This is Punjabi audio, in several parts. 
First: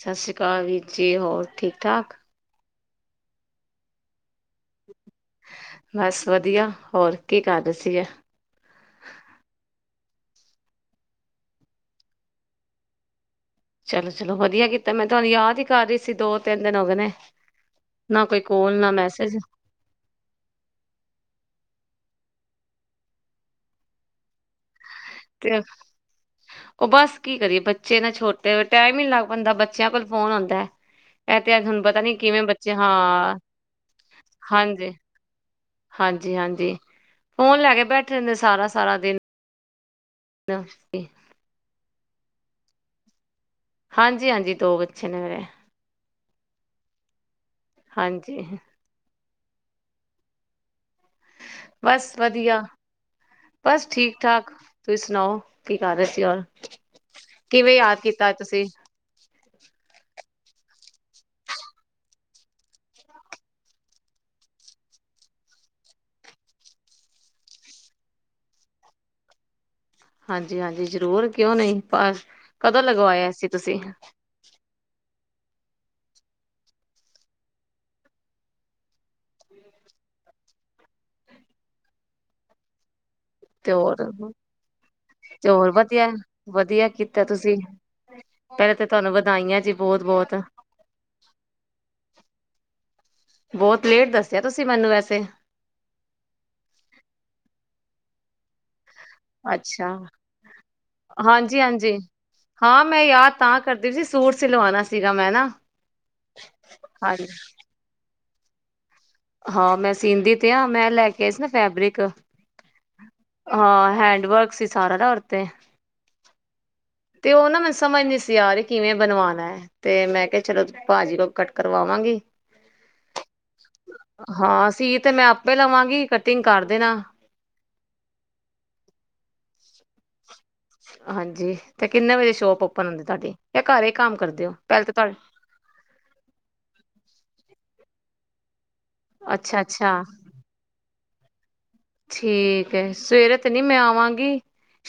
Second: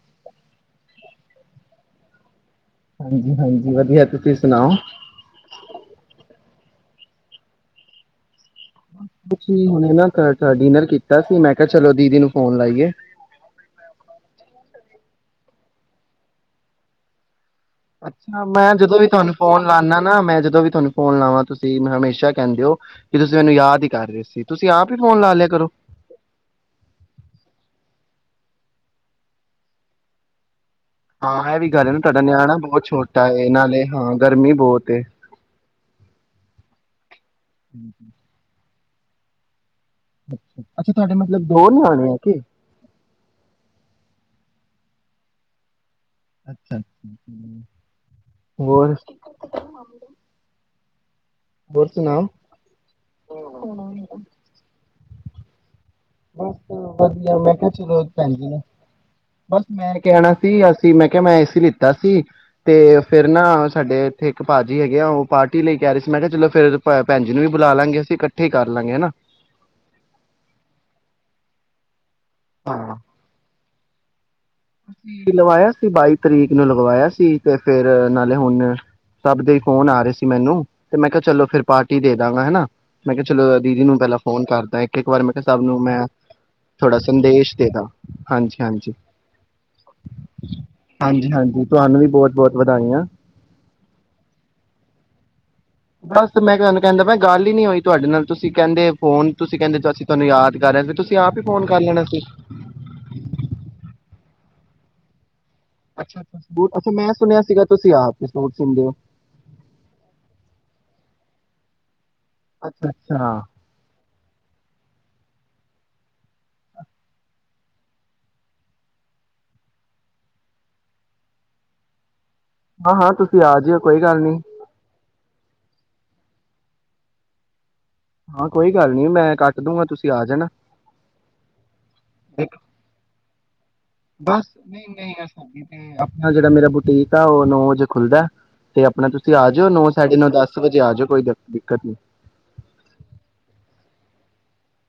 ਸਸੀ ਅਕਾਲ ਜੀ। ਜੀ ਹੋਰ ਠੀਕ -ਠਾਕ ਹਾਂਜੀ - ਹਾਂਜੀ ਵਧੀਆ ਤੁਸੀਂ ਸੁਣਾਓ। ਬਸ ਵਧੀਆ ਹੋਰ ਕੀ ਕਰ ਰਹੇ ਸੀਗੇ? ਕੁਛ ਨੀ ਹੁਣੇ ਨਾ ਟ-ਟ-ਡੀਨਰ ਕੀਤਾ ਸੀ, ਮੈਂ ਕਿਹਾ ਚਲੋ ਦੀਦੀ ਨੂੰ ਫੋਨ ਲਾਈਏ। ਚਲੋ ਚਲੋ ਵਧੀਆ ਕੀਤਾ। ਮੈਂ ਤੁਹਾਨੂੰ ਯਾਦ ਈ ਕਰ ਰਹੀ ਸੀ ਦੋ ਤਿੰਨ ਦਿਨ ਹੋ ਗਏ ਨੇ। ਨਾ ਕੋਈ ਅੱਛਾ, ਮੈਂ ਕੋਲ ਨਾ ਜਦੋਂ ਵੀ ਤੁਹਾਨੂੰ ਮੈਸੇਜ ਫੋਨ ਲਾਨਾ ਨਾ, ਮੈਂ ਜਦੋਂ ਵੀ ਤੁਹਾਨੂੰ ਫੋਨ ਲਾਵਾਂ ਤੁਸੀਂ ਤੇ ਮੈਂ ਹਮੇਸ਼ਾ ਕਹਿੰਦੇ ਓ, ਕਿ ਤੁਸੀਂ ਮੈਨੂੰ ਯਾਦ ਈ ਕਰ ਰਹੇ ਸੀ। ਤੁਸੀਂ ਆਪ ਹੀ ਫੋਨ ਲਾ ਲਿਆ ਤੇ ਕਰੋ ਉਹ ਬਸ ਕੀ ਕਰੀਏ ਬੱਚੇ ਨਾ ਛੋਟ ਤੇ ਟਾਈਮ ਈ ਨੀ ਲੱਗ ਪੋਂਦਾ, ਬੱਚਿਆਂ ਕੋਲ ਫੋਨ ਹੁੰਦੈ। ਇਹ ਹਾਂ ਤੇ ਵੀ ਥੋਨੂੰ ਗੱਲ ਹੈ ਨਾ ਪਤਾ ਨੀ ਤੁਹਾਡਾ ਕਿਵੇਂ ਨਿਆਣਾ ਬੱਚੇ ਬਹੁਤ ਛੋਟਾ ਹਾਂ, ਏ ਨਾਲੇ ਹਾਂ ਗਰਮੀ ਬਹੁਤ ਹਾਂਜੀ। ਏ ਹਾਂਜੀ ਹਾਂਜੀ। ਫੋਨ ਲੈ ਕੇ ਬੈਠੇ ਰਹਿੰਦੇ ਨੇ ਸਾਰਾ ਸਾਰਾ ਦਿਨ ਅੱਛਾ ਤੁਹਾਡੇ ਮਤਲਬ ਦੋ ਨਿਆਣੇ ਹੁਂ ਹਾਂਜੀ-ਹਾਂਜੀ ਦੋ ਬੱਚੇ ਨੇ ਮੇਰੇ [inaudible] ਹਾਂਜੀ [inaudible] ਹੋਰ ਬਸ ਸੁਣਾਓ ਵਧੀਆ ਬਸ ਠੀਕ-ਠਾਕ ਤੁਸੀਂ ਸੁਣਾਓ ਕੀ ਕਰ ਰਹੇ ਸੀ ਔਰ ਕਿਵੇਂ ਯਾਦ ਕੀਤਾ ਅੱਜ ਤੁਸੀਂ [unintelligible] ਬਸ ਮੈਂ ਕਹਿਣਾ ਸੀ ਅਸੀਂ ਮੈਂ ਕਿਹਾ ਮੈਂ ਏਸੀ ਲਿੱਤਾ ਸੀ ਤੇ ਫਿਰ ਨਾ ਸਾਡੇ ਇੱਥੇ ਇੱਕ ਭਾਜੀ ਹੈਗੇ ਆ ਉਹ ਪਾਰਟੀ ਲਈ ਕਹਿ ਰਹੇ ਸੀ ਮੈਂ ਕਿਹਾ ਚਲੋ ਫਿਰ ਭੈਣਜੀ ਨੂੰ ਵੀ ਬੁਲਾ ਲਾਂਗੇ ਅਸੀਂ ਇਕੱਠੇ ਕਰ ਲਾਂਗੇ ਹੈਨਾ। ਹਾਂਜੀ-ਹਾਂਜੀ ਜਰੂਰ ਕਿਉਂ ਨਹੀਂ ਪਾਸ ਕਦੋ ਹਾਂ, ਲਗਵਾਇਆ ਏਸੀ ਤੁਸੀਂ [inaudible] ਲਵਾਇਆ ਸੀ ਬਾਈ ਤਰੀਕ ਨੂੰ ਲਗਵਾਇਆ ਸੀ ਤੇ ਫਿਰ ਨਾਲੇ ਹੁਣ ਸਭ ਦੇ ਫੋਨ ਆ ਰਹੇ ਸੀ ਮੈਨੂੰ ਤੇ ਮੈਂ ਕਿਹਾ ਚਲੋ ਫਿਰ ਪਾਰਟੀ ਦੇ ਦਾਂਗਾ ਹੈਨਾ। ਮੈਂ ਕਿਹਾ ਚਲੋ ਤੇ ਦੀਦੀ ਹੋਰ ਨੂੰ ਪਹਿਲਾਂ ਫੋਨ ਕਰਦਾ ਇੱਕ-ਇੱਕ ਵਾਰ ਤੇ ਸਬ ਹੋਰ ਨੂੰ ਮੈਂ ਵਧੀਆ ਵਧੀਆ ਤੁਹਾਡਾ ਕੀਤਾ ਤੁਸੀਂ ਸੰਦੇਸ਼ ਦੇ ਦਾਂ ਪਹਿਲਾਂ ਤਾਂ ਹਾਂਜੀ-ਹਾਂਜੀ ਤੁਹਾਨੂੰ ਵਧਾਈਆਂ ਜੀ ਤੁਹਾਨੂੰ ਵੀ ਬਹੁਤ ਬਹੁਤ ਵਧਾਈਆਂ ਬਹੁਤ-ਬਹੁਤ-ਬਹੁਤ ਲੇਟ ਦੱਸਿਆ ਤੁਸੀਂ ਮੈਨੂੰ ਵੈਸੇ ਬੱਸ ਤੇ ਮੈਂ ਤੁਹਾਨੂੰ ਕਹਿੰਦਾ ਪਯਾਂ ਗੱਲ ਹੀ ਨਹੀਂ ਹੋਈ ਤੁਹਾਡੇ ਨਾਲ ਤੁਸੀਂ ਕਹਿੰਦੇ ਹੁਣ ਤੁਸੀਂ ਕਹਿੰਦੇ ਅੱਛਾ ਅਸੀਂ ਤੁਹਾਨੂੰ ਯਾਦ ਕਰ ਰਹੇ ਸੀ ਤੁਸੀਂ ਆਪ ਹੀ ਫੋਨ ਕਰ ਹਾਂਜੀ-ਹਾਂਜੀ ਲੈਣਾ ਸੀ ਹਾਂ ਮੈਂ ਯਾਦ ਤਾਂ ਕਰਦੀ ਸੀ ਸੂਟ ਸਿਲਵਾਣਾ ਸੀਗਾ ਮੈਂ ਨਾ ਅੱਛਾ [unintelligible] ਮੈਂ ਹਾਂਜੀ ਸੁਣਿਆ ਸੀਗਾ ਤੁਸੀਂ ਆਪ ਸੂਟ ਸੀਂਦੇ ਹੋ ਹਾਂ ਮੈਂ ਸੀਂਦੀ ਤੇ ਆ ਮੈਂ ਲੈਕੇ ਆਈ ਸੀ ਨਾ ਫੈਬਰਿਕ ਅੱਛਾ ਅੱਛਾ ਹਾਂ ਹੈਂਡ ਵਰਕ ਸੀ ਸਾਰਾ ਨਾ ਉਦੇ ਤੇ ਤੇ ਉਹਨਾਂ ਮੈਂ ਸਮਝ ਨਹੀਂ ਸੀ ਆ ਰਹੀ ਕਿਵੇਂ ਬਣਵਾਉਣਾ ਤੇ ਮੈਂ ਕਿਹਾ ਚਲੋ ਭਾਜੀ ਕੋਲੋ ਕੱਟ ਕਰਵਾਵਾਂਗੀ ਹਾਂ ਹਾਂ ਤੁਸੀਂ ਆ ਜਾਇਓ ਕੋਈ ਗੱਲ ਨਹੀਂ ਹਾਂ ਸੀ ਤੇ ਮੈਂ ਆਪੇ ਲਵਾਂਗੀ ਕਟਿੰਗ ਕਰ ਦੇਣਾ ਹਾਂ ਕੋਈ ਗੱਲ ਨਹੀਂ ਮੈਂ ਕੱਟ ਦੂਂਗਾ ਤੁਸੀਂ ਆ ਜਾਣਾ ਹਾਂਜੀ ਤੇ ਕਿੰਨੇ ਵਜੇ ਇੱਕ- ਸ਼ੋਪ ਔਪਨ ਹੋਦੀਂ ਏ ਤੁਹਾਡੀ ਘਰ ਹੀ ਕੰਮ ਬਸ ਕਰਦੇ ਹੋ ਪਹਿਲੇ ਨਹੀਂ ਤਾਂ ਤੁਹਾਡੇ ਨਹੀਂ ਆਪਣਾ ਜਿਹੜਾ ਮੇਰਾ ਬੁਟੀਕ ਆ ਉਹ ਨੌ ਵਜੇ ਖੁੱਲਦਾ ਤੇ ਆਪਣੇ ਤੁਸੀਂ ਆ ਅੱਛਾ ਜਾਓ ਨੋ ਅੱਛਾ ਸਾਢੇ ਨੋ ਦਸ ਵਜੇ ਆ ਜਾਓ ਕੋਈ ਗਲ ਠੀਕ ਹ ਸਵੇਰੇ ਤੇ ਨਹੀਂ ਮੈਂ ਆਵਾਂ ਗੀਂ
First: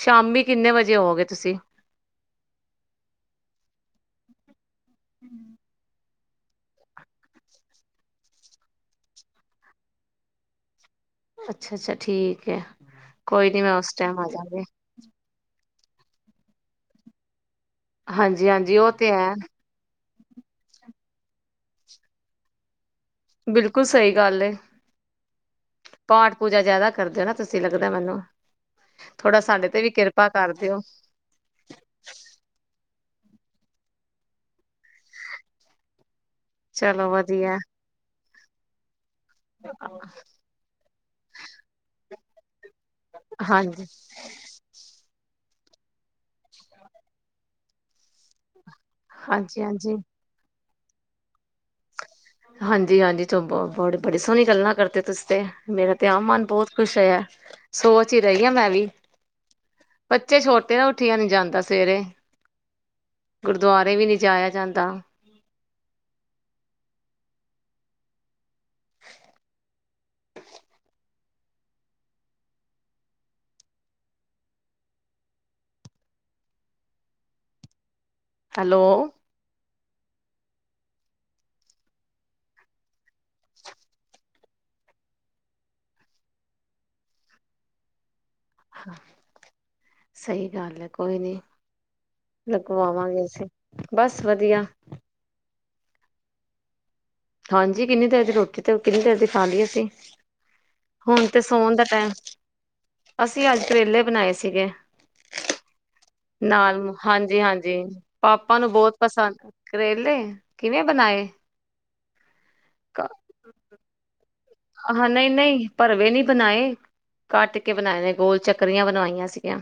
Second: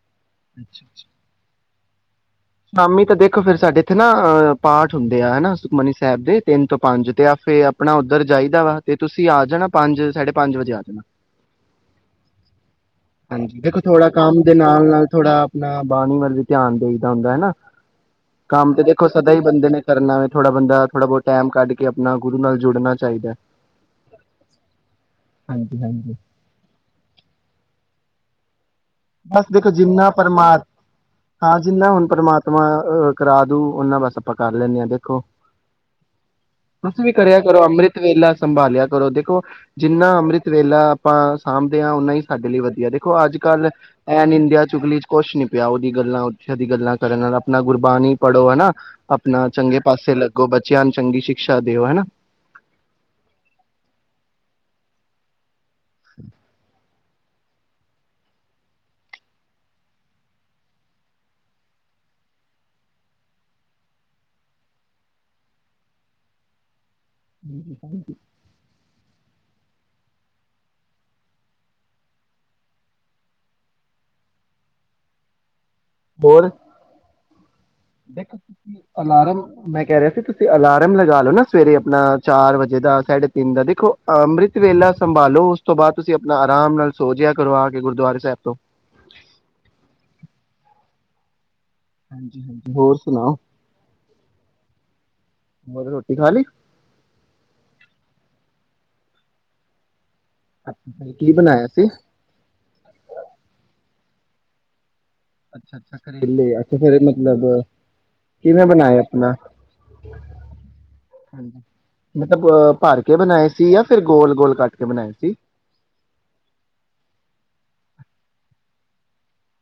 ਸ਼ਾਮੀ ਕਿੰਨੇ ਵਜੇ ਹੋਵੋਗੇ ਤੁਸੀਂ ਸ਼ਾਮੀ ਤਾਂ ਦੇਖੋ ਫਿਰ ਸਾਡੇ ਇੱਥੇ ਨਾਂ ਪਾਠ ਹੁੰਦੇ ਆ ਹੈਨਾ ਸੁਖਮਨੀ ਸ ਕਰਦੇ ਤਿੰਨ ਤੋਂ ਪੰਜ ਤਾਂ ਫੇਰ ਆਪਣਾ ਉਧਰ ਜਾਈਦਾ ਵਾ ਤੇ ਤੁਸੀਂ ਆ ਜਾਣਾ ਪੰਜ ਸਾਢੇ ਪੰਜ ਵੱਜੇ ਆ ਜਾਣਾ। ਅੱਛਾ ਅੱਛਾ, ਠੀਕ ਐ ਕੋਈ ਹਾਂਜੀ ਨੀ ਮੈਂ ਉਸ ਟਾਈਮ ਆਜਾਗੀ। ਨਾ ਬਾਣੀ ਵੱਲ ਈ ਧਿਆਨ ਦਈ। ਹੁੰਦਾ ਨਾ। ਹਾਂਜੀ ਕੰਮ ਹਾਂਜੀ ਤੇ ਉਹ ਦੇਖੋ ਸਦਾ ਹੈ ਹੀ ਬੰਦੇ ਨੇ ਕਰਨਾ। ਥੋੜਾ ਬੰਦਾ ਥੋੜਾ ਬਹੁਤ ਟੈਮ ਕੱਢ ਕੇ ਆਪਣਾ ਗੁਰੂ ਨਾਲ ਜੁੜਨਾ ਚਾਹੀਦਾ। ਬਿਲਕੁਲ ਸਹੀ ਗੱਲ ਏ ਹਾਂਜੀ ਹਾਂਜੀ ਪਾਠ ਪੂਜਾ ਜਿਆਦਾ ਕਰ ਦਿਓ ਨਾ ਤੁਸੀਂ ਲੱਗਦਾ ਮੈਨੂੰ। ਥੋੜਾ ਬਸ ਸਾਡੇ ਦੇਖੋ, ਤੇ ਵੀ ਜਿੰਨਾ ਕਿਰਪਾ ਕਰ ਪਰਮਾ ਦਿਓ ਤਾ ਜਿੰਨਾ ਹੁਣ ਪਰਮਾਤਮਾ ਅ ਕਰਾਦੂ ਉਨਾਂ ਬਸ ਆਪਾਂ ਕਰ ਲੈਣੇ ਆ ਦੇਖੋ। ਤੁਸੀਂ ਚਲੋ ਵੀ ਕਰਿਆ ਵਧੀਆ ਕਰੋ ਅੰਮ੍ਰਿਤ ਵੇਲਾ। ਸੰਭਾਲਿਆ ਕਰੋ, ਤੇ [unintelligible] ਜਿੰਨਾ ਅੰਮ੍ਰਿਤ ਵੇਲਾ ਆਪਾਂ ਸਾਂਭਦੇ ਆਂ ਉਨਾ ਹੀ। ਅਗਲੀ ਵਾਰੀ ਦੇਖੋ ਅੱਜ ਕੱਲ ਹਾਂਜੀ ਐ ਨਿੰਦਿਆਂ ਚੁਗਲੀ ਕੁਛ ਨਹੀਂ ਪਿਆ ਉਹਦੀ ਗੱਲਾਂ ਉੱਥੇ ਦੀ ਗੱਲਾਂ ਕਰਨ ਨਾਲ ਆਪਣਾ ਗੁਰਬਾਣੀ ਪੜੋ ਹਨਾ। ਆਪਣਾ ਹਾਂਜੀ ਚੰਗੇ ਹਾਂਜੀ ਪਾਸੇ ਲੱਗੋ ਬ ਬੱਚਿਆਂ ਨੂੰ ਚੰਗੀ ਸ਼ਿਕਸ਼ਾ ਦਿਓ ਹਨਾ। ਹਾਂਜੀ ਹਾਂਜੀ, ਤੂੰ ਬਹੁਤ ਬੜੀ ਸੋਹਣੀ ਗੱਲਾ ਕਰਦੇ ਤੁਸੀਂ ਤੇ। ਮੇਰੇ ਤੇ ਆਪ ਮਨ ਬਹੁਤ ਖੁਸ਼ [unintelligible] ਸੋਚ ਹੀ ਰਹਿ ਆ ਮੈਂ ਵੀ ਬੱਚੇ ਛੋਟੇ ਆ ਉੱਠੀਆਂ ਨਹੀਂ ਜਾਂਦਾ ਸਵੇਰੇ ਗੁਰਦੁਆਰੇ ਵੀ ਨਹੀਂ ਜਾਇਆ ਜਾਂਦਾ। [unintelligible] ਹੋਰ, ਇਕ ਹੈਲੋ ਅਲਾਰਮ, ਮੈਂ ਕਹਿ ਰਿਹਾ ਸੀ, ਕਿ ਤੁਸੀਂ ਅਲਾਰਮ ਲਗਾ ਲਓ ਨਾ ਸਵੇਰੇ ਆਪਣਾ ਚਾਰ ਵੱਜੇ ਦਾ ਸਾਢੇ ਤਿੰਨ ਦਾ ਦੇਖੋ, ਅੰਮ੍ਰਿਤ ਵੇਲਾ ਸੰਭਾਲੋ ਉਸ ਤੋਂ ਬਾਅਦ ਤੁਸੀਂ ਆਪਣਾ ਆਰਾਮ ਨਾਲ ਸੋਜਿਆ ਕਰੋ, ਆਕੇ ਗੁਰਦੁਆਰੇ ਸਾਹਿਬ ਤੋਂ ਸਹੀ ਗੱਲ ਹੈ। ਕੋਈ ਨੀ, ਹੋਰ ਲਗਵਾਵਾਗੇ ਸੁਣਾਓ ਅਸੀਂ ਬਸ ਵਧੀਆ। ਹੋਰ ਰੋਟੀ ਖਾ ਲੀ। ਹਾਂਜੀ, ਕਿੰਨੀ ਦੇਰ ਦੀ ਰੋਟੀ ਤੇ ਕਿੰਨੀ ਦੇਰ ਦੀ ਖਾ ਲੀ ਅਸੀਂ। ਹੁਣ ਕੀ ਤੇ ਬਣਾਇਆ ਸੋਣ ਦਾ ਸੀ ਟੈਮ ਅਸੀ ਐਸ ਵੇਲੇ ਬਣਾਏ ਸੀਗੇ। ਅੱਛਾ। ਕਰੇਲੇ ਆ ਨਾਲ ਮਤਲਬ ਹਾਂਜੀ-ਹਾਂਜੀ ਪਾਪਾ ਕਿਵੇਂ ਨੂੰ ਬਹੁਤ ਬਣਾਏ ਆਪਣਾ ਪਸੰਦ ਕਰੇਲੇ ਕਿਵੇਂ ਬਣਾਏ ਭਰ ਕੇ ਬਣਾਏ ਸੀ, ਜਾ ਫਿਰ ਗੋਲ ਗੋਲ ਕੱਟ ਕੇ ਬਣਾਏ ਨਹੀ ਸੀ ਨਹੀ ਭਰਵੇਂ ਨੀ ਬਣਾਏ, ਕੱਟ ਕੇ ਬਣਾਏ ਗੋਲ ਚਕਰੀਆ ਬਣਵਾਇਆ ਸੀਗੀਆ।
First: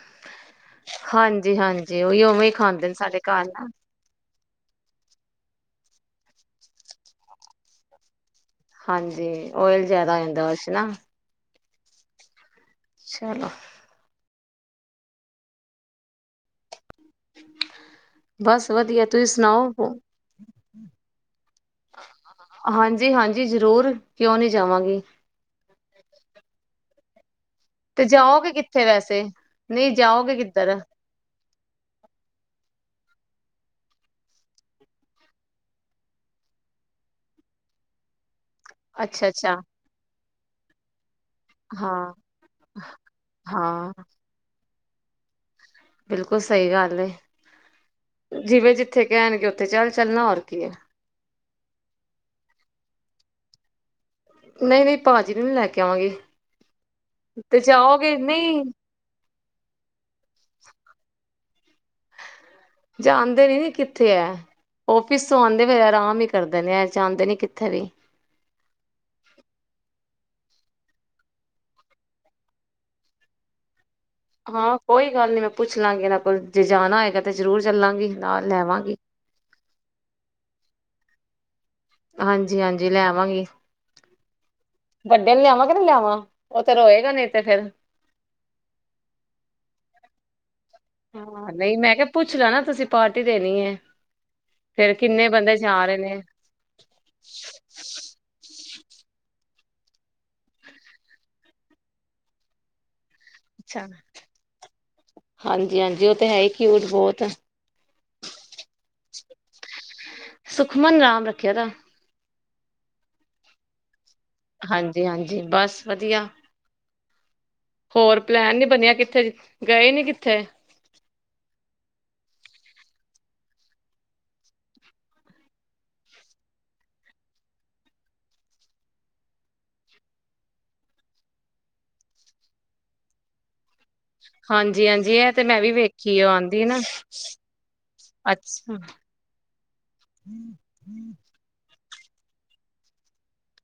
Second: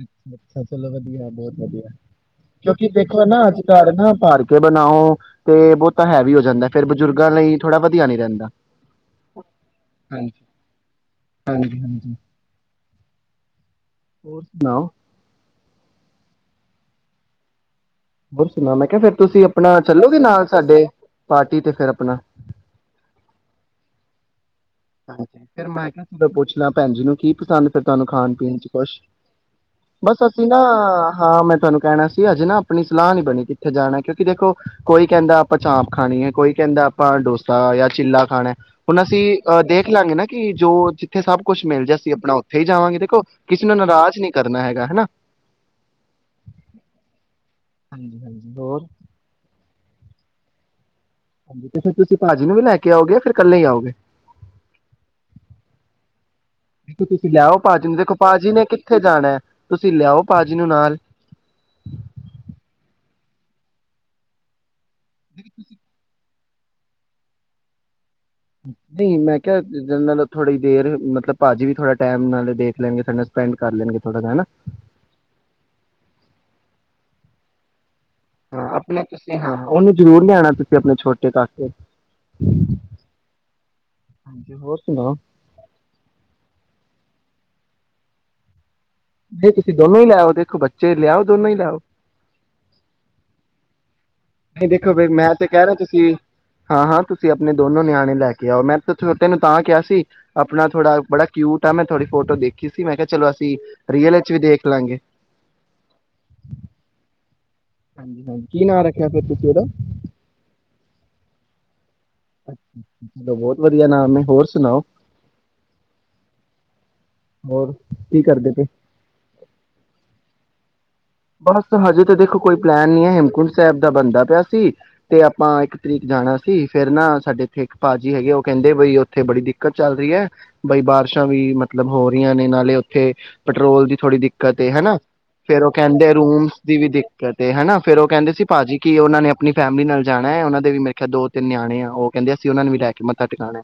ਹਾਂਜੀ ਹਾਂਜੀ ਬਹੁਤ ਬਹੁਤ ਵਧੀਆ ਹਾਂਜੀ-ਹਾਂਜੀ ਉਹੀ ਉਵੇਂ ਹੀ ਕਿਉਂਕਿ ਖਾਂਦੇ ਨੇ ਸਾਡੇ ਦੇਖੋ ਨਾ ਘਰ ਅਸੀ ਕਰਦੇ ਆ ਨਾ ਭਰਕੇ ਬਣਾਉ ਤੇ ਬਹੁਤ ਪਤਾ ਹੈਵੀ ਹੋ ਜਾਂਦਾ ਇਹ ਫਿਰ ਬਜੁਰਗਾ ਲਈ ਥੋੜਾ ਵਧੀਆ ਨਹੀਂ ਰਹਿੰਦਾ ਹਾਂਜੀ ਉਹੀ ਜਿਆਦਾ ਹਾਂਜੀ ਇੰਦੋਸ਼ ਨਾ ਹਾਂਜੀ ਚਲੋ। ਹਮ ਨਾ ਹੋਰ ਬਸ ਸੁਣਾ ਮੈਂ ਕਿਹਾ ਵਧੀਆ ਫੇਰ ਤੁਸੀਂ ਤੁਸੀ ਆਪਣਾ ਸੁਣਾਓ ਚੱਲੋਗੇ ਨਾਲ ਸਾਡੇ ਪਾਰਟੀ ਤੇ ਫਿਰ ਆਪਣਾ ਕਿਉ ਨੀ ਜਾਵਾਂਗੀ ਹਾਂਜੀ ਫੇਰ ਮੈ ਕਿਆ ਮੈਂ ਪੁੱਛ ਲਾ ਭੈਣ ਜੀ ਨੁੰ ਕੀ ਪਸੰਦ ਤੇ ਤੁਹਾਨੂੰ ਖਾਣ ਪੀਣ ਜਾਓਗੇ ਵਿੱਚ ਕਿੱਥੇ ਕੁਛ ਵੈਸੇ ਨਹੀਂ ਬਸ ਜਾਓਗੇ ਅਸੀ ਨਾ ਕਿੱਧਰ ਹਾ ਮੈਂ ਤੁਹਾਨੂੰ ਕਹਿਣਾ ਸੀ ਹਜੇ ਨਾ ਆਪਣੀ ਸਲਾਹ ਨੀ ਬਣੀ ਕਿਥੇ ਜਾਣਾ ਕਿਉਂਕਿ ਕੋਈ ਕਹਿੰਦਾ ਆਪਾ ਚਾਪ ਖਾਣੀ ਐ ਕੋਈ ਕਹਿੰਦਾ ਆਪਾ ਡੋਸਾ ਜਾ ਚਿਲਾ ਖਾਣਾ ਐ। ਹੁਣ ਅਸੀ ਅੱਛਾ-ਅੱਛਾ ਅ ਦੇਖਲਾਗੇ ਕਿ ਜੋ ਜਿੱਥੇ ਸਭ ਕੁਛ ਮਿਲਜੇ, ਅਸੀ ਆਪਣਾ ਉੱਥੇ ਵੀ ਜਾਵਾਂਗੇ, ਦੇਖੋ ਕਿਸੀ ਨੁੰ ਹਾਂ-ਹਾਂ ਨਰਾਜ ਨੀ ਕਰਨਾ ਹੈਗਾ। ਹਨਾਂ। ਬਿਲਕੁਲ ਸਹੀ ਗੱਲ ਐ ਹਾਂਜੀ ਹਾਂਜੀ ਜਿਵੇਂ ਹੋਰ ਜਿੱਥੇ ਕਹਿਣਗੇ। ਲੇ ਚਲਨਾ ਹੋਰ ਕਿ ਐ ਅੱਛਾ ਤੇ ਤੁਸੀ ਭਾਜੀ ਨੂੰ ਵੀ ਲੈਕੇ ਆਉਗੇ ਜਾਂ ਫਿਰ ਇਕੱਲੇ ਆਉਗੇ। ਨਹੀ ਨਹੀ ਭਾਜੀ ਨੂੰ ਨਹੀ ਲੈਕੇ ਆਵਾਗੇ ਦੇਖੋ ਤੁਸੀਂ ਲਿਆਓ ਤੇ ਜਾਉਗੇ ਨਹੀ ਤੁਸੀ ਲਿਆਉ ਭਾਜੀ ਨੂੰ ਨਾਲ ਜਾਣਦੇ ਨੀ ਕਿੱਥੇ ਐ? ਔਫੀਸ ਤੋ ਆਉਦੇ ਵਗੈਰਾ ਵੀ ਕਰਦੇ ਨੇ ਜਾਦੇ ਨੇ ਕਿੱਥੇ ਦੀ ਨੀ, ਮੈਂ ਕਿਹਾ ਮਤਲਬ ਥੋੜੀ ਦੇਰ, ਮਤਲਬ ਭਾਜੀ ਵੀ ਥੋੜਾ ਟਾਈਮ, ਨਾਲੇ ਦੇਖ ਲੈਣਗੇ। ਸਾਡੇ ਨਾਲ ਸਪੈਂਡ ਕਰ ਲੈਣਗੇ। ਥੋੜ੍ਹਾ ਜਿਹਾ ਹਨਾ ਹਾਂ ਕੋਈ ਗੱਲ ਨੀ ਮੈਂ ਪੁੱਛ ਲਾ ਗੀ ਇਹਨਾ ਕੋਲ ਜੇ ਜਾਣਾ ਹੋਏਗਾ ਤਾਂ ਜਰੂਰ ਚਲਾਂਗੀ। ਆਪਣੇ ਪਿੱਛੇ ਹਾਂ। ਉਹਨੂੰ ਜ਼ਰੂਰੀ ਲੇਹ ਆਉਣਾ ਕਿਤੇ ਆਪਣੇ ਛੋਟੇ ਕਾਕੇ ਹਾਂਜੀ-ਹਾਂਜੀ ਲੈਵਾਂਗੀ ਹਾਂਜੀ ਹੋਰ ਸੁਣਾਓ ਵੱਡੇ ਨੂੰ ਲਿਆਵਾਂ ਕਿ ਨਾ ਲਿਆਵਾਂ। ਉਹ ਤਾਂ ਰੋਏ ਨਹੀ ਤਾਂ ਫਿਰ ਜੇ ਕਿਤੇ ਦੋਵੇਂ ਹੀ ਲੇਹ ਆਯੋ ਦੇਖੋ ਬੱਚੇ ਲਿਆਓ ਦੋਨੋਂ ਹੀ ਨਹੀਂ, ਲੈਓ ਮੈਂ ਕਿਹਾ, ਪੁੱਛ ਲਾ ਨਾ ਕਿ ਤੁਸੀਂ ਪਾਰਟੀ ਦੇਣੀ ਏ। ਦੇਖੋ ਭਈ ਮੈਂ ਤੇ ਕਹਿ ਹਿਹਾ ਤੁਸੀਂ, ਹਾਂ - ਹਾਂ ਤੁਸੀਂ ਆਪਣੇ ਦੋਵੇਂ ਨਿਆਣੇਂ ਦੇ ਕੇ ਆਉ ਮੈਂ ਤੇ ਛੋਟੇ ਨੂੰ ਤਾਂ ਕਿਹਾ ਸੀ। ਆਪਣਾ ਥੋਡਾ ਬੜਾ ਕਿਯੂਟ ਆ ਮੈਂ ਤੁਹਾਡੀ ਦੇਖੀ ਸੀ ਮੈਂ ਕਿਹਾ ਚਲੋ ਅਸੀਂ ਅੱਛਾ ਰੀਅਲ ਵਿੱਚ ਵੀ ਦੇਖ ਲਾਂਗੇ ਹਾਂਜੀ ਹਾਂਜੀ ਉਹ ਤੇ ਹੈ ਹੀ ਕਿਯੂਟ ਬੋਤ ਕਿ ਨਾਂ ਰੱਖ [unintelligible] ਸੁਖਮਨ ਨਾਮ ਰੱਖਿਆ ਏਦਾ। ਤੇ ਬਹੁਤ ਵਧੀਆ ਨਾਮ ਏ ਹਾਂਜੀ ਹਾਂਜੀ ਬਸ ਵਧੀਆ ਹੋਰ ਕੀ ਕਰਦੇ ਪਲੈਣ ਪਏ ਨਹੀਂ ਬਣਿਆ ਕਿੱਥੇ ਗਏ ਨਹੀਂ ਕਿੱਥੇ ਹਜੇ ਤੇ ਦੇਖੋ ਕੋਈ ਪਲੇਨ ਨਹੀਂ ਹੇਮਕੁੰਟ ਸਾਹਿਬ ਦਾ ਬਣਦਾ ਪਿਆ ਸੀ ਤੇ ਆਪਾਂ ਇੱਕ ਤਰੀਕ ਜਾਣਾ ਸੀ ਫਿਰ ਨਾ ਸਾਡੇ ਇੱਥੇ ਇੱਕ ਪਾਜੀ ਹੈਗੇ ਉਹ ਕਹਿੰਦੇ ਬਈ ਉੱਥੇ ਬੜੀ ਦਿੱਕਤ ਚੱਲ ਰਹੀ ਹੈ ਬਈ ਬਾਰਿਸ਼ਾਂ ਵੀ ਮਤਲਬ ਹੋ ਰਹੀਆਂ ਨੇ ਨਾਲੇ ਉੱਥੇ ਪੈਟਰੋਲ ਦੀ ਹਾਂਜੀ ਹਾਂਜੀ ਇਹ ਤੇ ਮੈਂ ਵੀ ਵੇਖ ਦੇ ਰੂਮ ਦੀ ਵੀ ਦਿੱਕਤ ਹ ਨਾ ਫਿਰ ਉਹ ਕਹਿੰਦੇ ਸੀ ਅੱਛਾ ਭਾਜੀ ਕੀ ਉਹਨਾਂ ਨੇ ਆਪਣੀ ਫੈਮਲੀ ਨਾਲ ਜਾਣਾ ਉਹਨਾਂ ਦੇ ਵੀ ਮੇਰੇ ਖਿਆਲ ਦੋ ਤਿੰਨ ਨਿਆਣੇ ਨੇ ਬਣਿਆ ਉਹ ਕਹਿੰਦੇ ਅਸੀਂ ਉਹਨਾਂ ਨੂੰ ਵੀ ਲੈ ਕੇ ਮੱਥਾ ਟਿਕਾਣਾ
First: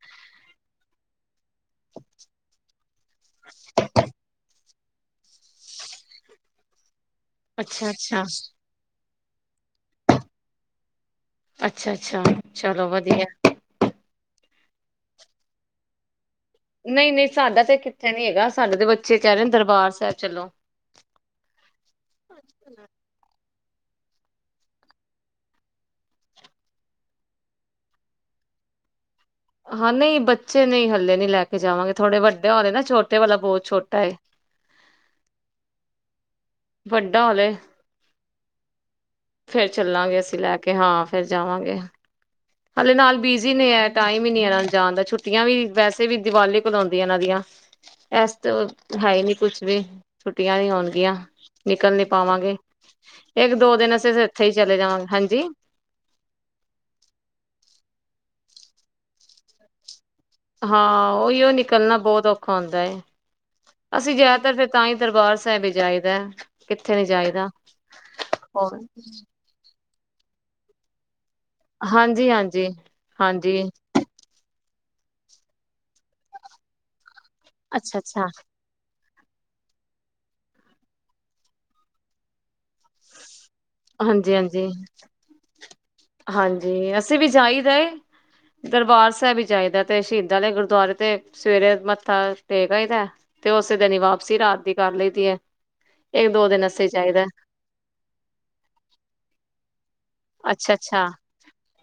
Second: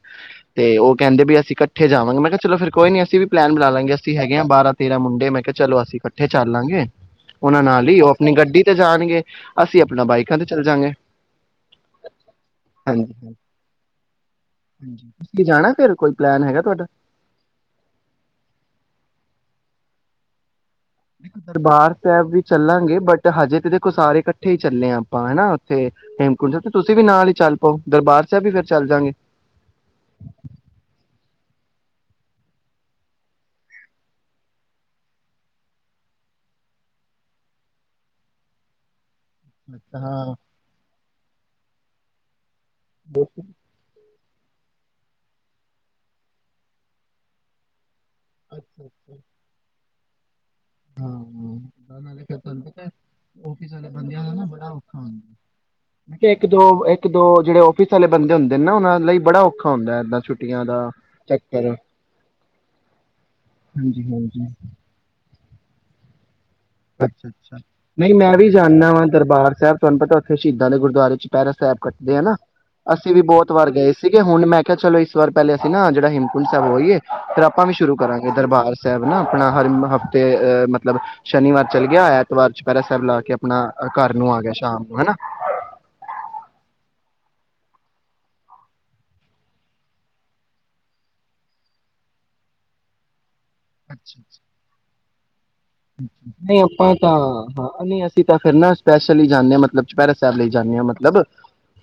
ਤੇ ਉਹ ਕਹਿੰਦੇ ਵੀ ਅਸੀਂ ਇਕੱਠੇ ਜਾਵਾਂਗੇ ਮੈਂ ਕਿਹਾ ਚਲੋ ਫਿਰ ਕੋਈ ਨਹੀਂ ਅਸੀਂ ਵੀ ਪਲੈਨ ਬਣਾ ਲਾਂਗੇ ਅਸੀਂ ਹੈਗੇ ਆ ਬਾਹਰਾਂ। ਤੇਰਾ ਮੁੰਡੇ ਮੈਂ ਕਿਹਾ ਚਲੋ ਅਸੀਂ ਇਕੱਠੇ ਚੱਲਾਂਗੇ ਉਹਨਾਂ ਨਾਲ ਅੱਛਾ ਹੀ ਉਹ ਅੱਛਾ ਆਪਣੀ ਗੱਡੀ ਤੇ ਜਾਣਗੇ ਅਸੀਂ ਆਪਣਾ ਬਾਈਕਾ ਤੇ ਚਲ ਜਾਂਗੇ ਅੱਛਾ ਅੱਛਾ ਚਲੋ ਹਾਂਜੀ ਵਧੀਆ ਜਾਣਾ ਤੇਰੇ ਕੋਲ ਨਹੀਂ ਨਹੀਂ ਸਾਡਾ ਤੇ ਕਿੱਥੇ ਨਹੀਂ ਹੈਗਾ ਸਾਡੇ ਤੇ ਬੱਚੇ ਕਹਿ ਰਹੇ ਨੇ ਦਰਬਾਰ ਸ ਸ ਚਲੋ ਦਰਬਾਰ ਸਾਹਿਬ ਵੀ ਚੱਲਾਂਗੇ ਬਟ ਹਜੇ ਤੇ ਕੁ ਸਾਰੇ ਇਕੱਠੇ ਚੱਲੇ ਆ ਆਪਾਂ ਹਨਾ ਉਥੇ ਹੇਮਕੁੰਟ ਤੁਸੀਂ ਵੀ ਨਾਲ ਹੀ ਚੱਲ ਪਓ, ਦਰਬਾਰ ਸਾਹਿਬ ਵੀ ਫਿਰ ਚੱਲ ਜਾਂਗੇ। ਹਾਂ ਨਹੀਂ ਬੱਚੇ ਨਹੀਂ ਹੱਲੇ ਨਹੀਂ ਲੈ ਕੇ ਜਾਵਾਂਗੇ ਥੋੜੇ ਵੱਡੇ ਹੋ ਰਹੇ ਨਾ ਛੋਟੇ ਵਾਲਾ ਬਹੁਤ ਛੋਟਾ ਹੈ ਵੱਡਾ ਹੋਲੇ। ਫਿਰ ਚੱਲਾਂਗੇ ਹਾਂ ਅਸੀਂ ਲੈ ਕੇ ਹਾਂ ਫਿਰ ਜਾਵਾਂਗੇ ਹਲੇ ਨਾਲ ਬਿਜੀ ਨੇ ਏਹ ਟਾਈਮ [unintelligible] ਜਾਣ ਦਾ ਛੁੱਟੀਆਂ ਵੀ ਵੈਸੇ ਵੀ ਦੀਵਾਲੀ ਕੋਲ ਆਉਂਦੀ ਇਹਨਾਂ ਦੀਆਂ ਐਸ ਅੱਛਾ ਹੈ ਨਹੀਂ ਕੁਛ ਵੀ ਛੁੱਟੀਆਂ ਨਹੀਂ ਹੋਣਗੀਆਂ ਨਿਕਲ ਹਾਂ ਨੀ ਨਾਲੇ ਫਿਰ ਪਾਵਾਂਗੇ, ਤੁਹਾਨੂੰ ਪਤਾ ਇਕ ਆਫਿਸ ਦੋ ਵਾਲੇ ਦਿਨ ਅਸੀਂ ਬੰਦਿਆਂ ਦਾ ਇੱਥੇ ਨਾ ਹੀ ਬੜਾ ਚਲੇ ਔਖਾ ਜਾਵਾਂਗੇ ਹਾਂਜੀ ਉਹ ਜਿਹੜੇ ਆਫਿਸ ਵਾਲੇ ਬੰਦੇ ਹੁੰਦੇ ਨਾ ਉਹਨਾਂ ਲਈ ਬੜਾ ਔਖਾ ਹੁੰਦਾ ਏਦਾ। ਹਾਂ ਉਹੀ ਉਹ ਨਿਕਲਣਾ ਬਹੁਤ ਔਖਾ ਹੁੰਦਾ ਹੈ ਹਾਂਜੀ ਅਸੀਂ ਹਾਂਜੀ ਜਿਆਦਾਤਰ ਫਿਰ ਤਾਂ ਹੀ ਦਰਬਾਰ ਸਾਹਿਬ ਜਾਏਗਾ। ਨਹੀਂ ਮੈਂ ਵੀ ਹੋਰ ਜਾਨਾ ਵਾ ਦਰਬਾਰ ਸਾਹਿਬ। ਤੁਹਾਨੂੰ ਪਤਾ ਉੱਥੇ ਸ਼ਹੀਦਾਂ ਦੇ ਗੁਰਦੁਆਰੇ ਚ ਚੁਪਹਿਰਾ ਸਾਹਿਬ ਕੱਟ ਦੇ ਆ ਹਾਂਜੀ ਨਾ ਹਾਂਜੀ ਅਸੀ ਵੀ ਬਹੁਤ ਹਾਂਜੀ ਵਾਰ ਗਏ ਸੀਗੇ ਹੁਣ ਮੈਂ ਚਲੋ, ਇਸ ਵਾਰ ਪਹਿਲੇ ਅਸੀਂ ਨਾ ਜਿਹੜਾ ਹੇਮਕੁੰਡ ਸਾਹਿਬ ਹੋ ਆਈ ਐ। ਆਪਾਂ ਵੀ ਸ਼ੁਰੂ ਅੱਛਾ ਅੱਛਾ ਕਰਾਂਗੇ, ਦਰਬਾਰ ਏ ਵੇਨਾ ਆਪਣਾ ਹਰ ਮ ਹਫਤੇ ਮਤਲਬ ਸ਼ਨੀਵਾਰ ਚਲ ਗਿਆ, ਐਤਵਾਰ ਚੁਪਹਿਰਾ ਸਾਹਿਬ ਲਾ ਕੇ ਨਾ ਨਾ ਘਰ ਨੂੰ ਹਾਂਜੀ ਆ ਗਿਆ ਹਾਂਜੀ ਸ਼ਾਮ ਨੂੰ, ਹਨਾ। ਸੇ ਵੀ ਜਾਈ ਜਾਏ ਦਰਬਾਰ ਸਾਹਿਬ ਵਿਚ ਜਾਇਦਾਤ ਸ਼ਹੀਦਾਂ ਨੇ ਗੁਰਦੁਆਰੇ ਤੇ ਸਵੇਰੇ ਮੱਥਾ ਟੇਕ ਆਈਦਾ ਹੈ ਤੇ ਉਸੇ ਦਿਨ ਹੀ ਅੱਛਾ, ਵਾਪਸੀ ਰਾਤ ਦੀ ਕਰ ਲਈ। ਕੀ ਹ। ਨਹੀਂ ਆਪਾਂ ਤਾਂ, ਹਾਂ ਨਹੀਂ ਅਸੀਂ ਤਾਂ ਫਿਰ ਨਾ ਸਪੈਸ਼ਲ ਹੀ ਜਾਨੇ ਆਂ ਮਤਲਬ ਚੁਪੈਰਾ ਸਾਹਿਬ ਲਈ ਅੱਛਾ ਜਾਂਨੇ ਆਂ ਅੱਛਾ ਮਤਲਬ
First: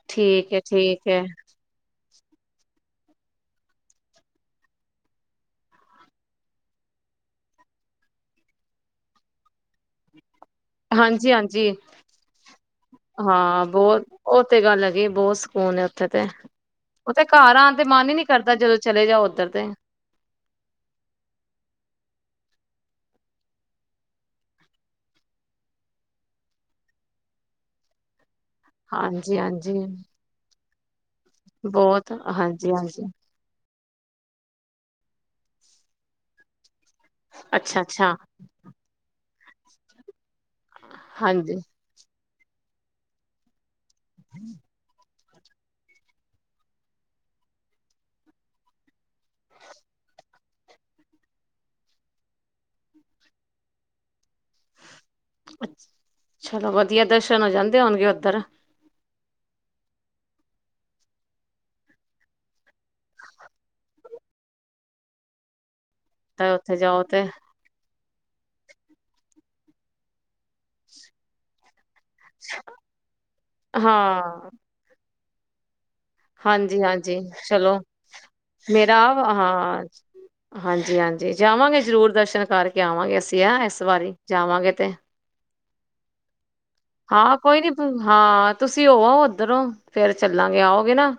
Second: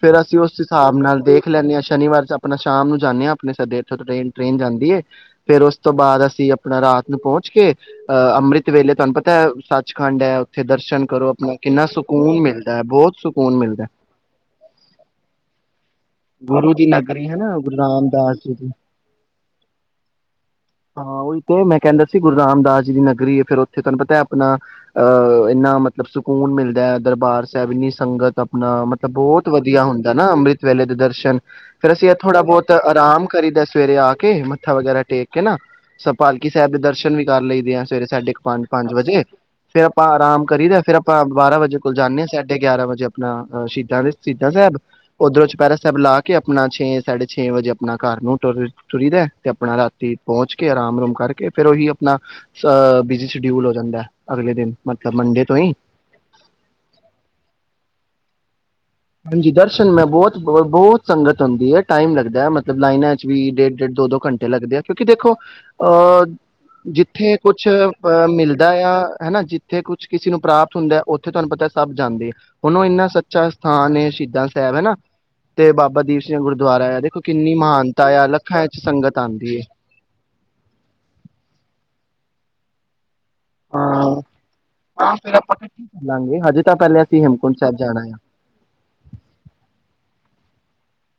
ਫਿਰ ਅਸੀਂ ਠੀਕ ਉਸ ਹੈ ਹਿਸਾਬ ਠੀਕ ਨਾਲ ਹੈ ਦੇਖ ਲੈਨੇ ਆਂ ਸ਼ਨੀਵਾਰ ਆਪਣਾ ਸ਼ਾਮ ਨੂੰ ਧਨੀਆ ਆਪਣੇ ਸਦੇ ਟਰੇਨ ਜਾਂਦੀ ਹ ਫਿਰ ਉਸ ਤੋਂ ਬਾਅਦ ਅਸੀਂ ਆਪਣਾ ਰਾਤ ਨੂੰ ਪਹੁੰਚ ਕੇ ਅੰਮ੍ਰਿਤ ਵੇਲੇ ਤੁਹਾਨੂੰ ਪਤਾ ਸੱਚਖੰਡ ਹੈ ਦਰਸ਼ਨ ਕਰੋ ਹਾਂਜੀ ਆਪਣਾ ਹਾਂਜੀ ਕਿੰਨਾ ਸਕੂਨ ਮਿਲਦਾ ਹੈ ਬਹੁਤ ਸਕੂਨ ਹਾਂ ਮਿਲਦਾ ਹੈ। ਬਹੋਤ ਉਹ ਤੇ ਗੱਲ ਹੈਗੀ ਬਹੁਤ ਸਕੂਨ ਏ ਉਥੇ ਗੁਰੂ ਦੀ ਉਹਦੇ ਨਗਰੀ ਹੈ ਘਰ ਨਾ ਆਂ ਗੁਰੂ ਤੇ ਮਨ ਹੀ ਨਹੀਂ ਰਾਮਦਾਸ ਜੀ ਕਰਦਾ ਦੀ ਜਦੋਂ ਚਲੇ ਜਾਓ ਉਧਰ ਤੇ ਹਾਂ ਉਹੀ ਤੇ ਮੈਂ ਕਹਿੰਦਾ ਸੀ ਗੁਰੂ ਰਾਮਦਾਸ ਜੀ ਦੀ ਨਗਰੀ ਫਿਰ ਉੱਥੇ ਤੁਹਾਨੂੰ ਪਤਾ ਆਪਣਾ ਇਨਾ ਮਤਲਬ ਸਕੂਨ ਮਿਲਦਾ ਦਰਬਾਰ ਸਾਹਿਬ ਇੰਨੀ ਸੰਗਤ ਨਾ ਮਤਲਬ ਹਾਂਜੀ ਬਹੁਤ ਹਾਂਜੀ ਵਧੀਆ ਹੁੰਦਾ ਨਾ ਅੰਮ੍ਰਿਤ ਵੇਲੇ ਦਰਸ਼ਨ ਫਿਰ ਅਸੀਂ ਬਹੁਤ ਇਹ ਥੋੜਾ ਹਾਂਜੀ ਬਹੁਤ ਹਾਂਜੀ ਆਰਾਮ ਕਰੀਦਾ। ਸਵੇਰੇ ਆ ਕੇ ਮੱਥਾ ਵਗੈਰਾ ਟੇਕ ਕੇ ਨਾ ਸਭ ਪਾਲਕੀ ਸਾਹਿਬ ਦੇ ਦਰਸ਼। ਵੀ ਕਰ ਲੈਂਦੇ ਅੱਛਾ ਆ ਸਵੇਰੇ ਅੱਛਾ ਸਾਢੇ ਪੰਜ ਵਜੇ। ਤੇ ਆਪਾਂ ਆਰਾਮ ਹਾਂਜੀ ਗੇ ਗਿਆਰਾਂ ਵਜੇ ਆਪਣਾ ਸ਼ੀ ਦੇ ਸ਼ਹੀਦਾਂ ਸਾਹਿਬ। ਓਹਦੇ ਚ ਪੈਰਸ ਸਭ ਲਾ ਕੇ ਆਪਣਾ ਛੇਂ ਸਾਡੇ ਛੇਂ ਵਜੇ ਆਪਣਾ ਘਰ ਨੂੰ ਤੁਰੀ ਦਾ ਐ। ਤੇ ਆਪਣਾ ਰਾਤੀ ਪਹੁੰਚ ਕੇ ਆਰਾਮ ਰੂਮ ਕਰਕੇ, ਫਿਰ ਉਹੀ ਆਪਣਾ ਅ ਬਿਜ਼ੀ ਸ਼ਡਿਊਲ ਹੋ ਜਾਂਦੈ। ਚਲੋ ਵਧੀਆ ਦਰਸ਼ਨ ਹੋ ਜਾਂਦੇ ਹੋਣਗੇ ਉਧਰ। ਹਾਂਜੀ ਦਰਸ਼ਨ, ਮੈਂ ਬਹੁਤ ਬਹੁਤ ਬਹੁਤ ਸੰਗਤ ਅਉਂਦੀ ਐ, ਟਾਈਮ ਲੱਗਦਾ ਐ ਮਤਲਬ ਲਾਈਨਾਂ ਚ ਵੀ ਡੇਢ ਡੇਢ ਦੋ ਦੋ ਘੰਟੇ ਲੱਗਦੇ ਆ। ਕਿਉਂਕਿ ਦੇਖੋ ਅ ਤਾਂ ਉੱਥੇ ਜਾਓ ਤੇ ਜਿੱਥੇ ਕੁਛ ਅ ਮਿਲਦਾ ਆ। ਹਨਾ ਜਿੱਥੇ ਕੁਛ ਕਿਸੇ ਨੂੰ ਪ੍ਰਾਪਤ ਹੁੰਦਾ ਐ, ਉਥੇ ਤੁਹਾਨੂੰ ਪਤਾ ਐ ਸਭ ਜਾਂਦੇ ਆ ਉਹਨੂੰ ਇਨਾ ਸੱਚਾ ਹਾ ਨੇ ਹਾਂ ਸ਼ਹੀਦਾਂ ਸੈਬ ਐਂ ਨਾਂ। ਤੇ ਬਬ ਹਾਂਜੀ ਹਾਂਜੀ, ਚਲੋ ਆ ਲੱਖਾਂ ਚ ਮੇਰਾ ਸੰਗਤ ਆਉਂਦੀ ਹੈ। ਹਾਂਜੀ ਹਾਂਜੀ, ਜਾਵਾਂਗੇ ਜ਼ਰੂਰ ਦਰਸ਼ਨ ਕਰਕੇ ਆਵਾਂਗੇ ਅਸੀਂ ਤਾਂ ਗਿਆ ਇਸ ਵਾਰੀ ਜਾਵਾਂਗੇ ਤੇ ਲਾਂਘੇ ਹਜੇ ਤਾਂ ਪਹਿਲੇ ਅਸੀਂ ਹਾਂ ਹੇਮਕੁੰਟ ਕੋਈ ਨਈਂ ਸਾਹਿਬ ਜਾਣਾ ਆ ਹਾਂ ਤੁਸੀਂ ਹੋ ਆਓ ਉਧਰੋਂ ਫਿਰ ਚੱਲਾਂਗੇ। ਆਓਗੇ ਨਾਂ।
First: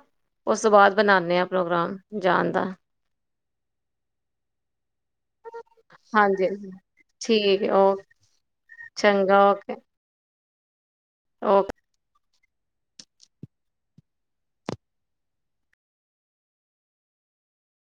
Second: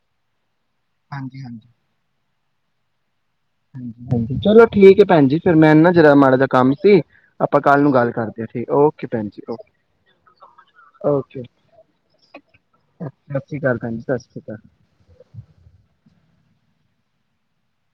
ਉਸ ਤੋਂ ਬਾਅਦ ਬਣਾਣੇ ਆਂ ਪ੍ਰੋਗਰਾਮ ਜਾਨ ਚਲ ਚੱਲੋ। ਠੀਕ ਏ ਭੈਣ ਜੀ ਫਿਰ ਮੈਂ ਨਾ ਜਰਾ ਮਾੜਾ ਜਿਆ ਹਾਂਜੀ ਕੰਮ ਸੀ ਆਪਾਂ ਠੀਕ ਹੈ ਕੱਲ ਨੂੰ ਓ ਗੱਲ ਕਰਦੇ ਸੀ ਓਕੇ ਭੈਣ ਜੀ ਓਕੇ। ਓਕੇ। ਸਤਿ ਸ੍ਰੀ ਅਕਾਲ ਭੈਣਜੀ, ਸਤਿ ਸ਼੍ਰੀ ਅਕਾਲ।